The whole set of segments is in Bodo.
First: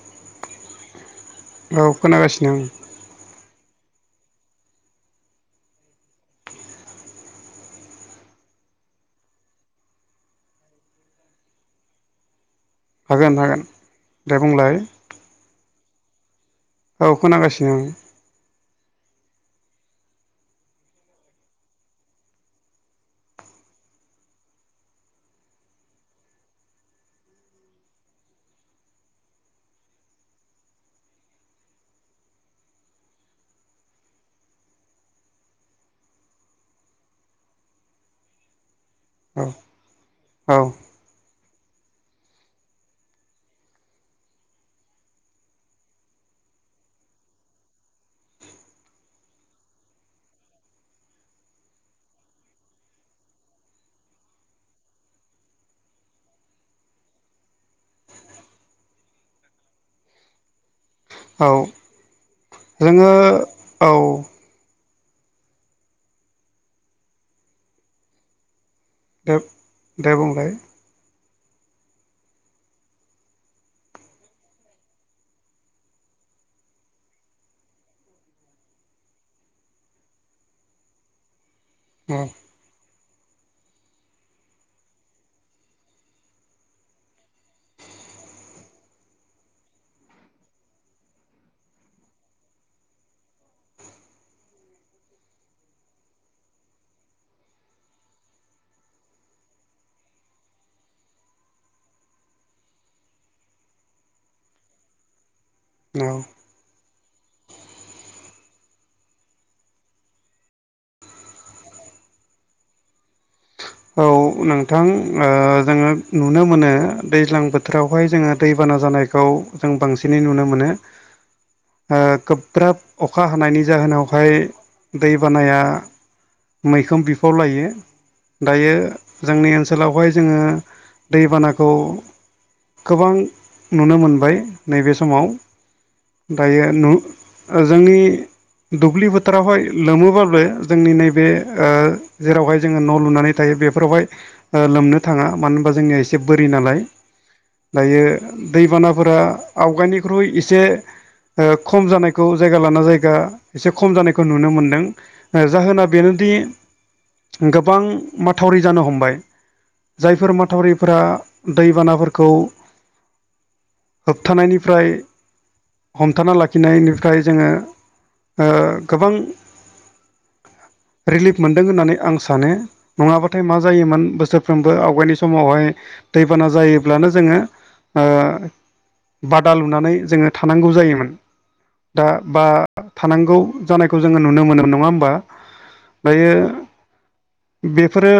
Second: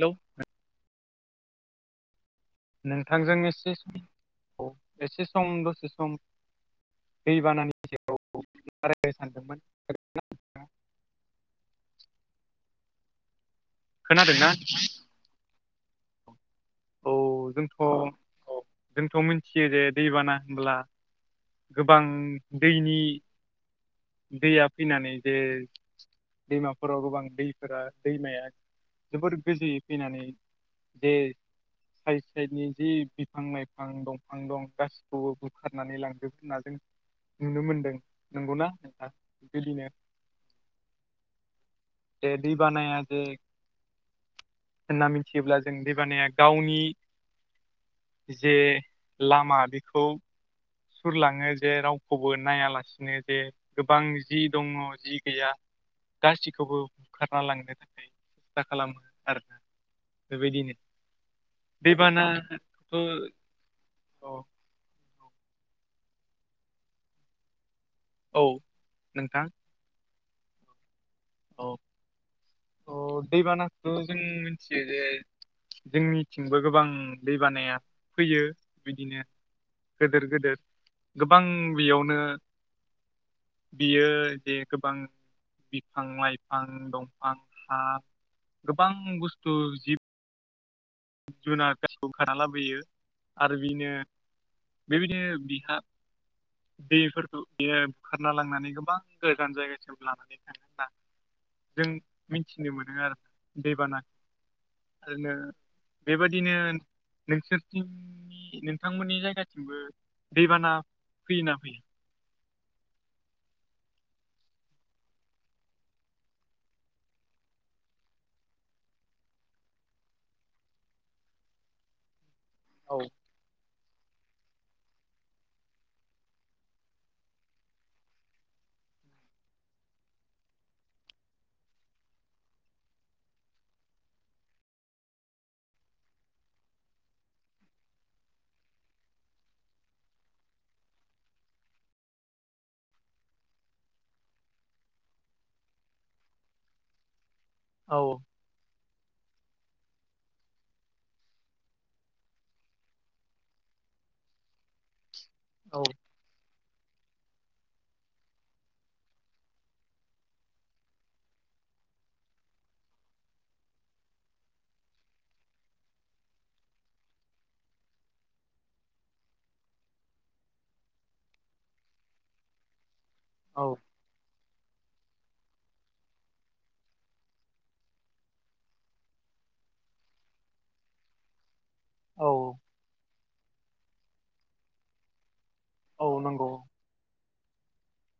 हेलौ औ खोनागासिनो ओं नोंथांजों एसे सम औ एसे सम दसे सम दै बानानि सायाव रायलायनो सानदोंमोन हागोन हागोन दे खोनादोंना बुंलाय औ जोंथ' औ जोंथ' मिथियो जे दैबाना होनब्ला गोबां दैनि दैया फैनानै जे दैमाफोराव गोबां दैफोरा दैमाया जोबोर गोजौयै फैनानै बे साइड साइडनि जि बिफां लाइफां दंफां दं गासिखौबो बुखारनानै लांजोबनानै जों नुनो मोनदों नंगौना नोंथा आं बिबायदिनो औ जे दैबानाया जे होनना मिथियोब्ला जों दैबानाया गावनि जे लामा बेखौ खुरलाङो जे रावखौबो नायालासिनो जे गोबां जि दङ जि गैया गासिखौबो बुखारना लांनो थाखाय सेस्था खालामो आरोना बेबायदिनो औ दैबानाथ' जोङो औ औ नोंथां दे बुंलाय औ अ दैबानाखौथ' जों मिथियो जे जोंनिथिंबो गोबां दैबानाया फैयो बिदिनो गेदेर गेदेर गोबां बेयावनो औ बियो जे गोबां बिफां लाइफां दं आंहा गोबां बुस्थु जिब जुनार गासैखौ बुखारना लाबोयो आरो बेनो बेबायदिनो बिहा दैफोरखौ बियो बुखारना लांनानै गोबां गोजान जायगासिम लानानै थाङो होना जों मिथिनो मोनो आरो दैबाना जोंनो औ बेबायदिनो नोंसोरथिंनि नोंथांमोननि जायगाथिंबो दैबाना फैयोना फैयो औ नोंथां जोङो नुनो मोनो दैज्लां बोथोरावहाय जोङो दैबाना जानायखौ जों बांसिनै नुनो मोनो गोब्राब औ अखा हानायनि जाहोनावहाय दै बानाया मैखोम बिफाव लायो दायो जोंनि ओनसोलावहाय जोङो दैबानाखौ गोबां नुनो मोनबाय नैबे समाव दायो नु जोंनि दुब्लि बोथोरावहाय लोमोब्लाबो जोंनि नैबे जेरावहाय जोङो न' लुनानै थायो बे फोरावहाय लोमनो थाङा मानो होनबा जोंनिया एसे बोरि नालाय औ दायो दैबानाफोरा आवगायनिख्रुइ एसे खम जानायखौ जायगा लाना जायगा एसे खम जानायखौ नुनो मोनदों औ जाहोना बेनोदि गोबां माथावरि जानो हमबाय जायफोर माथावरिफोरा दैबानाफोरखौ होबथानायनिफ्राय हमथाना लाखिनायनिफ्राय जोङो गोबां रिलिफ मोनदों होननानै आं सानो नङाबाथाय मा औ जायोमोन बोसोर साफ्रोमबो आवगायनि समावहाय दैबाना जायोब्लानो जोङो बादा लुनानै जोङो थानांगौ जायोमोन दा औ बा थानांगौ जानायखौ जोङो नुनो मोनो नङा होमबा औ दायो नंगौ बेफोरो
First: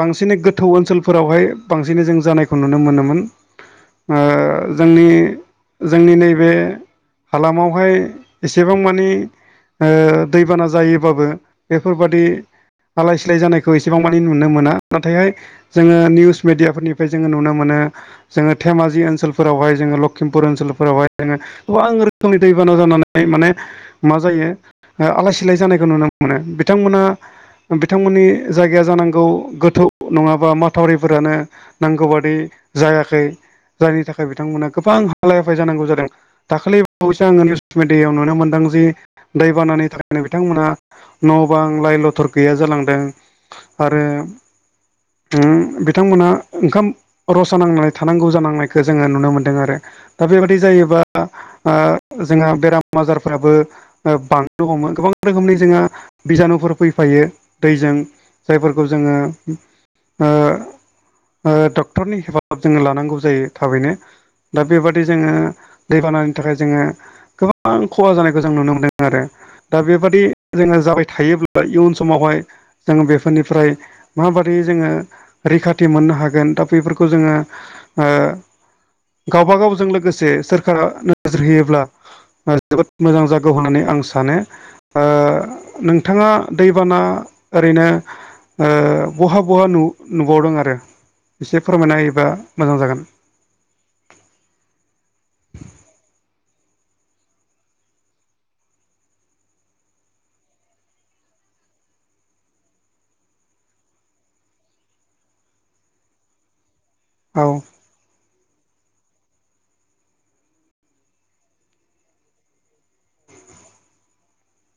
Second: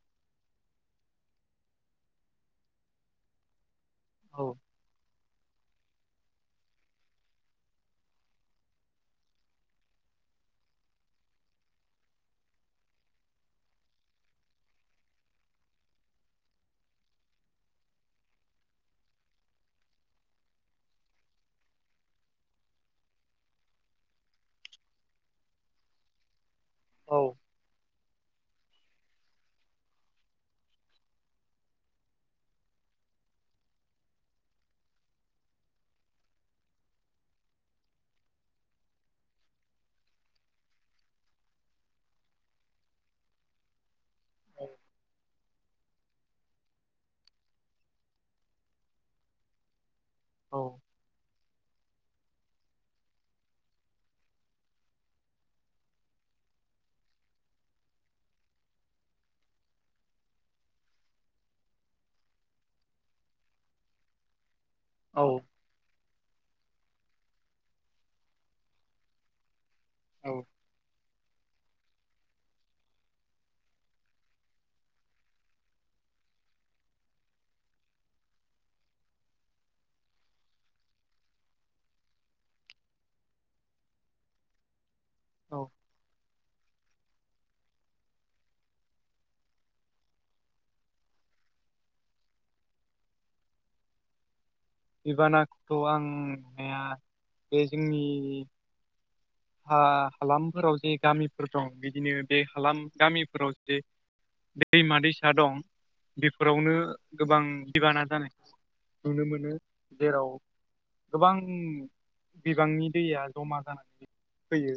बांसिन गोथौ ओनसोलफोरावहाय बांसिनै जों जानायखौ नुनो मोनोमोन औ जोंनि जोंनि नैबे हालामावहाय एसेबां मानि दैबाना जायोबाबो बेफोरबादि आलाय सिलाय जानायखौ एसेबां मानि नुनो मोना नाथायहाय जोङो निउस मिडियाफोरनिफ्राय जोङो नुनो मोनो जोङो धेमि ओनसोलफोरावहाय जोङो लखिमपुर ओनसोलफोरावहाय जोङो अ आं रोखोमनि दैबाना जानानै माने मा जायो आलाय सिलाय जानायखौ नुनो मोनो मोनो बिथांमोना औ बिथांमोननि जायगाया जानांगौ गोथौ नङाबा माथावरिफोरानो नांगौ बादि जायाखै जायनि थाखाय बिथांमोना गोबां हालाय हाफाय जानांगौ जादों दाखालि बावैसो आङो निउस मिेडियायाव नुनो मोनदों जि दैबानानि थाखायनो बिथांमोना न' बां लाइ लथर गैया जालांदों आरो औ बिथांमोना ओंखाम रसा नांनानै थानांगौ जानांनायखौ जोङो नुनो मोनदों आरो दा बेबादि औ जायोबा जोंहा बेराम आजारफ्राबो बांनो हमो गोबां रोखोमनि जोङो बिजानुफोर फै फायो दैजों जायफोरखौ जोङो डक्टरनि हेफाजाब जोङो लानांगौ जायो थाबैनो दा बेबादि औ जोङो दैबानानि थाखाय जोङो गोबां खहा जानायखौ जों नुनो मोनदों आरो दा बेबादि औ जोङो जाबाय थायोब्ला इयुन समावहाय जोङो बेफोरनिफ्राय माबायदि जोङो रैखाथि मोननो हागोन दा बेफोरखौ जोङो गावबा गावजों लोगोसे सोरखारा नोजोर होयोब्ला जोबोद मोजां जागौ होननानै आं सानो औ नोंथाङा दैबाना ओरैनो बहा बहा नुबावदों आरो एसे फोरमायना होयोबा मोजां जागोन दैबानाखौथ' आं नुनाया बे जोंनि हा हालामफोराव जे गामिफोर दं बिदिनो बे हालाम गामिफोराव जे दैमा दैसा दं बेफोरावनो गोबां औ दैबाना जानाय नुनो मोनो जेराव गोबां बिबांनि दैया जमा जानानै फैयो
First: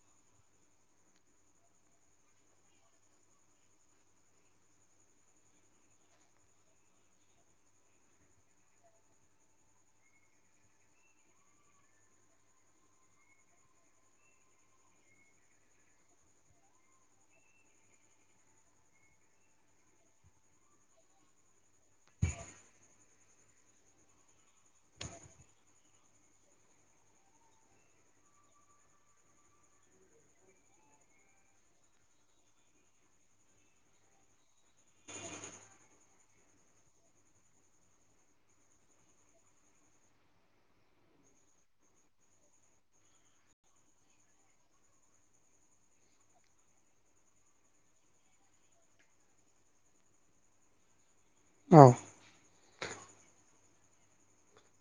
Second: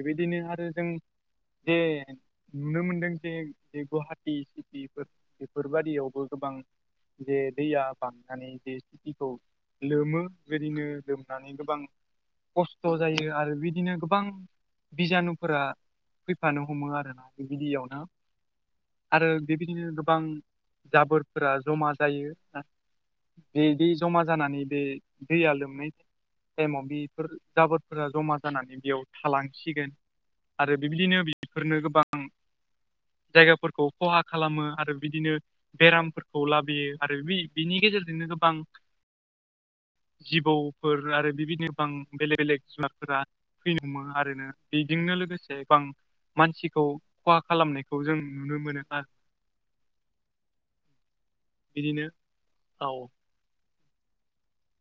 बेबायदिनो आरो जों जे नुनो मोनदों जे ज गुवाहाटि सिटिफोर बेफोरबादियावबो गोबां जे दैया बांनानै जे थिखौ लोमो बिदिनो लोमनानै गोबां खस्थ' जायो आरो बिदिनो गोबां बिजानुफोरा फैफानो हमो आरोना बेबायदियावनो आरो बेबायदिनो गोबां जाबोरफोरा जमा जायो बेदि जमा जानानै बे दैया लोमनाय टाइमाव बेफोर जाबोरफोरा जमा जानानै बेयाव थालांसिगोन। आरो बिबदिनो बेफोरनो गोबां जायगाफोरखौ खहा खालामो। आरो बिदिनो बेरामफोरखौ लाबोयो आरो बि बिनि गेजेरजोंनो गोबां जिबौफोर आरो बिबायदिनो बां बेलेग बेलेग जुनारफोरा फैयोमोन आरो ना? बेजोंनो लोगोसे गोबां मानसिखौ खहा खालामनायखौ जों नुनो मोनो आरो [inaudible] औ बिदिनो औ।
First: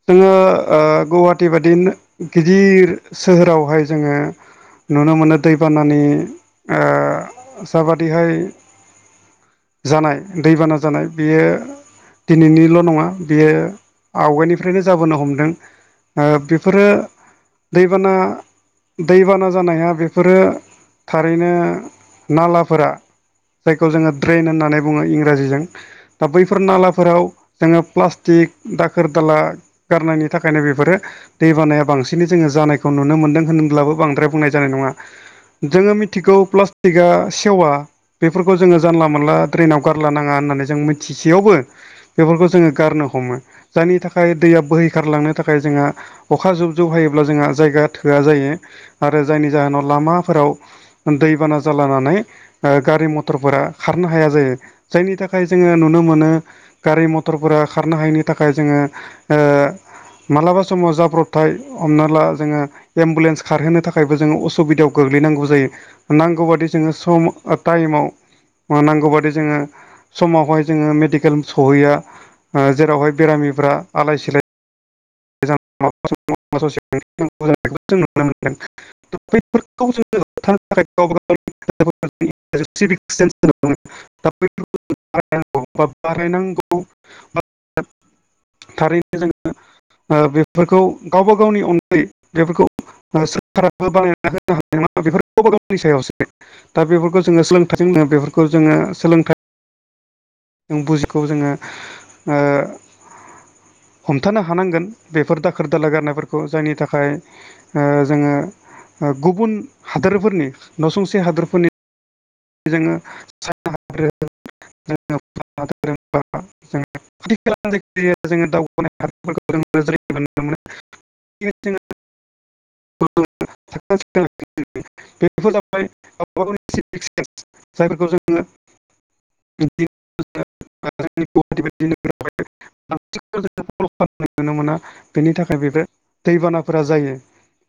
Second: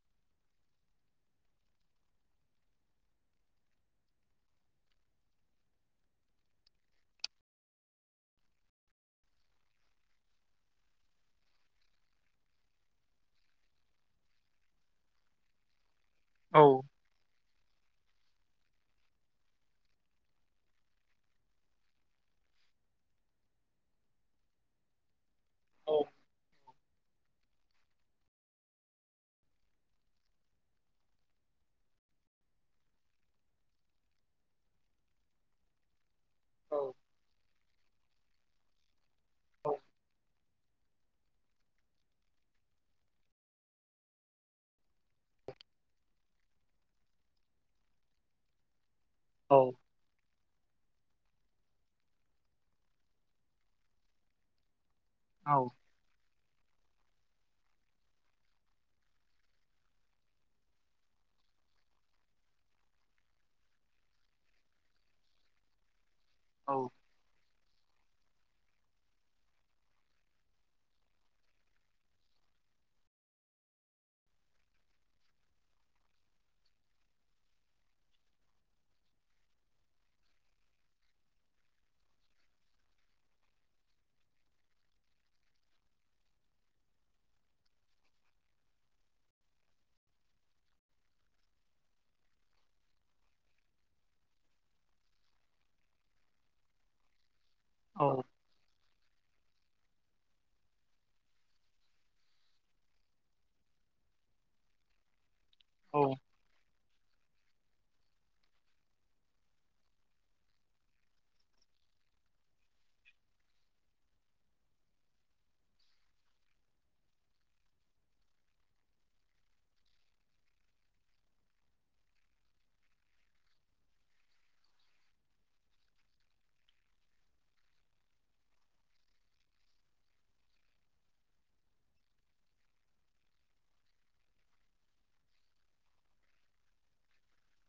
जोङो ओ गुवाहाटी बादि गिदिर सोहोरावहाय जोङो नुनो मोनो। दैबानानि ओ जाबादिहाय जानाय दैबाना जानाय। बेयो दिनैनिल' नङा बियो आवगायनि बेफ्रायनो जाबोनो हमदों। ओ औ बेफोरो दैबाना दैबाना जानाया बेफोरो थारैनो नालाफोरा जायखौ जोङो ट्रेन होननानै बुङो। इंराजि जों औ दा बैफोर नालाफोराव जोङो प्लासटिक दाखोर दाला गारनायनि थाखायनो बेफोरो दै बानाया बांसिनै जोङो जानायखौ नुनो मोनदों होनब्लाबो बांद्राय बुंनाय जानाय नङा। जोङो मिथिगौ औ प्लास्टिकआ सेवा। बेफोरखौ जोङो जानला मोनला औ ड्रेनाव गारला नाङा होननानै जों मि थिसेयावबो बेफोरखौ जोङो गारनो हमो जायनि थाखाय फाय दैया बोहैखारलांनो थाखाय जोंहा अखा जुब जुब हायोब्ला जोंहा जायगा थोआ जायो। आरो जायनि औ जाहोनाव लामाफोराव दैबाना जालानानै ओ गारि मटरफोरा खारनो हाया जायो। जायनि थाखाय औ थाखाय जोङो नुनो मोनो गारि मटरफोरा खारनो हायिनि थाखाय जोङो ओ मालाबा समाव जाब्रबथाय हमना ला जोङो एम्बुलेन्स खारहोनो थाखायबो जोङो असुबिदायाव गोग्लैनांगौ जायो‌ नांगौ बादि औ जोङो सम ओ टाइमाव ओ नांगौबादि जोङो समावहाय जोङो मेडिकेल सहैया ओ जेरावहाय बेरामिफ्रा आलाय सिलाय [unintelligible] जों नुनो मोनदों। बैफोरखौ जोङो हथानो थाखाय गावबा गावनि [unintelligible] [unintelligible] दा बेफोरखौ बारायनांगौ बा बारायनांगौ थारैनो जों ओ बेफोरखौ गावबा गावनि अनगायै बेफोरखौ सोरखाराबो बानायनानै होनो हानाय नङा। बेफोर गावबा गावनि सायावसो दा बेफोरखौ जोङो सोलों जोंनो बेफोरखौ जोङो सोलोंथाइ जों बुजिखौ जोङो हमथानो ओ हानांगोन। बेफोर दाखोर दाला औ गारनायफोरखौ जायनि थाखाय ओ जोङो गुबुन ओ हादोरफोरनि नसुंसे हादोरफोरनि [unintelligible] [unintelligible] [unintelligible] [unintelligible] [unintelligible] जायफोरखौ जोङो [unintelligible] [unintelligible] खालामनाय नुनो मोना बेनि थाखाय बेबो दैबानाफोरा जायो।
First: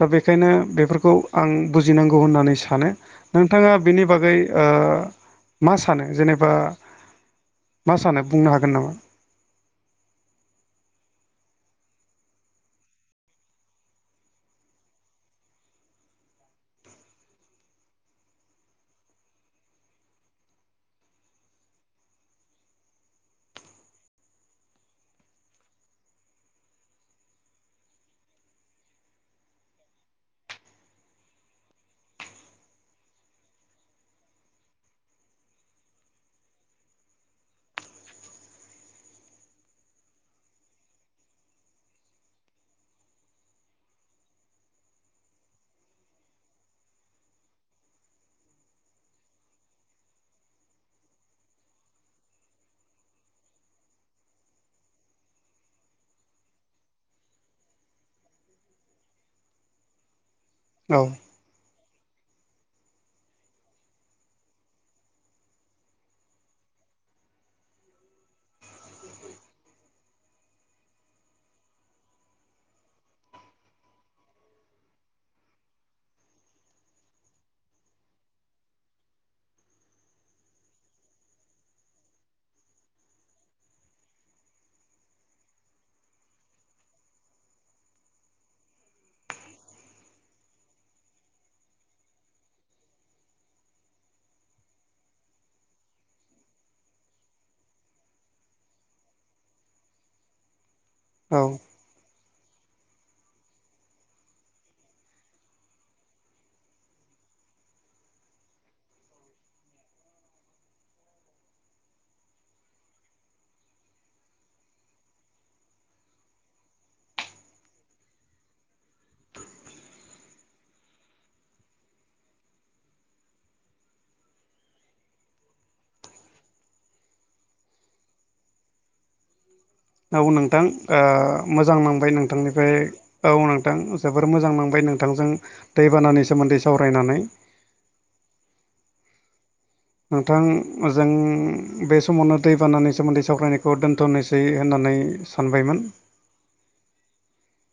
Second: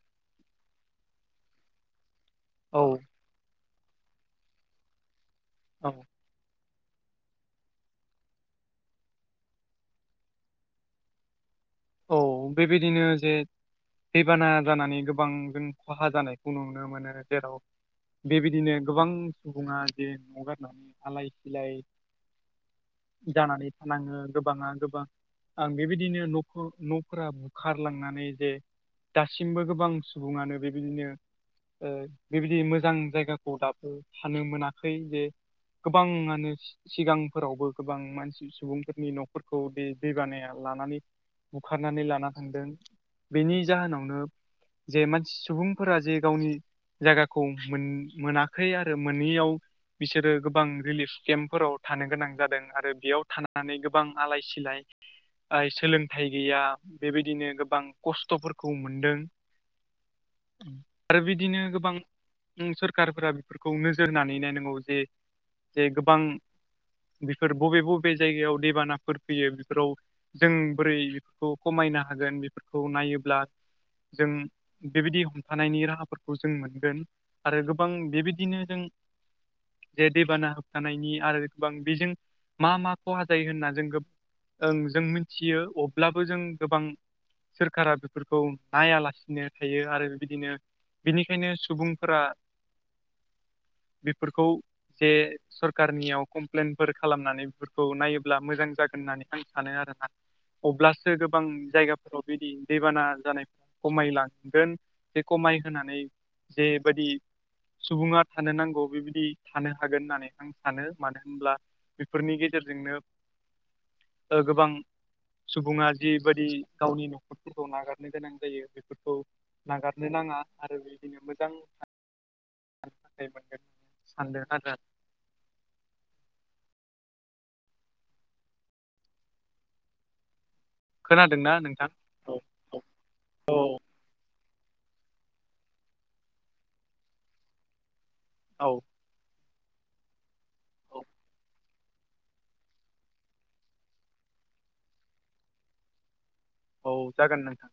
दा बेखायनो बेफोरखौ आं बुजिनांगौ होननानै औ सानो। नोंथाङा बिनि बागै मा सानो जेनेबा मा सानो? बुंनो हागोन नामा? औ बेबायदिनो जे दैबाना जानानै गोबां जों खहा जानायखौ नुनो मोनो जेराव बेबायदिनो गोबां सुबुङा जे न'गारनानै आलाय सिलाय जानानै थानाङो गोबाङा गोबां ओ बेबायदिनो न' न'फोरा बुखारलांनानै जे दासिमबो गोबां सुबुङानो बेबायदिनो ओ बेबायदि मोजां जायगाखौ दाबो थानो मोनाखै जे गोबाङानो सिगांफोरावबो गोबां मानसि सुबुंफोरनि न'फोरखौ दै दै बानाया लानानै बुखारनानै लाना थांदों बेनि जाहोनावनो जे मानसि सुबुंफोरा जे गावनि जायगाखौ मोनाखै आरो मोनैयाव बिसोरो गोबां रिलिफ केम्पफोराव थानो गोनां जादों आरो बेयाव थानानै गोबां आलाय सिलाय आइ सोलों -थाय गैया बेबायदिनो गोबां खस्थ'फोरखौ मोनदों औ आरो बिदिनो गोबां सरखारफोरा बेफोरखौ नोजोर होनानै नायनांगौ जे जे गोबां बेफोर बबे बबे जायगायाव दैबानाफोर फैयो बेफोराव जों बोरै बेफोरखौ खमायनो हागोन बेफोरखौ नायोब्ला जों बेबायदि हमथानायनि राहाफोरखौ जों मोनगोन आरो गोबां बेबायदिनो जों जे दैबाना होबथानायनि आरो गोबां बेजों मा मा खहा जायो होनना जों ओं जों मिथियो अब्लाबो जों गोबां सोरखारा बेफोरखौ नायालासिनो थायो आरो बेबायदिनो बेनिखायनो सुबुंफोरा बेफोरखौ जे सरखारनियाव कमप्लेनफोर खालामनानै बेफोरखौ नायोब्ला मोजां जागोन होननानै आं सानो आरोना अब्लासो औ गोबां जायगा फ्राव बिदि दैबाना जानायफ्रा खमायलांगोन बे खमायहोनानै जे बादि सुबुङा थानो नांगौ बेबायदि थानो हागोन होननानै आं सानो मानो होनब्ला बेफोरनि गेजेरजोंनो गोबां सुबुङा जिबायदि गावनि न'खरफोरखौ नागारनो गोनां जायो बेफोरखौ नागारनो नाङा आरो बिदिनो मोजां [unintelligible] मोनगोन सानदों आरो औ नोंथां ओ खोनादोंना मोजां नोंथां? नांबाय औ नोंथांनिफ्राय औ नोंथां जोबोर मोजां नांबाय नोंथांजों दैबानानि सोमोन्दै सावरायनानै औ नोंथां जों बे समावनो दैबानानि सोमोन्दै सावरायनायखौ दोन्थ'नोसै होननानै सानबायमोन औ जागोन नोंथां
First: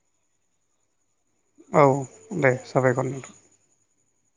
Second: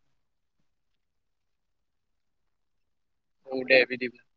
औ दे जाबायखर नोंथां। औ दे बिदिब्ला।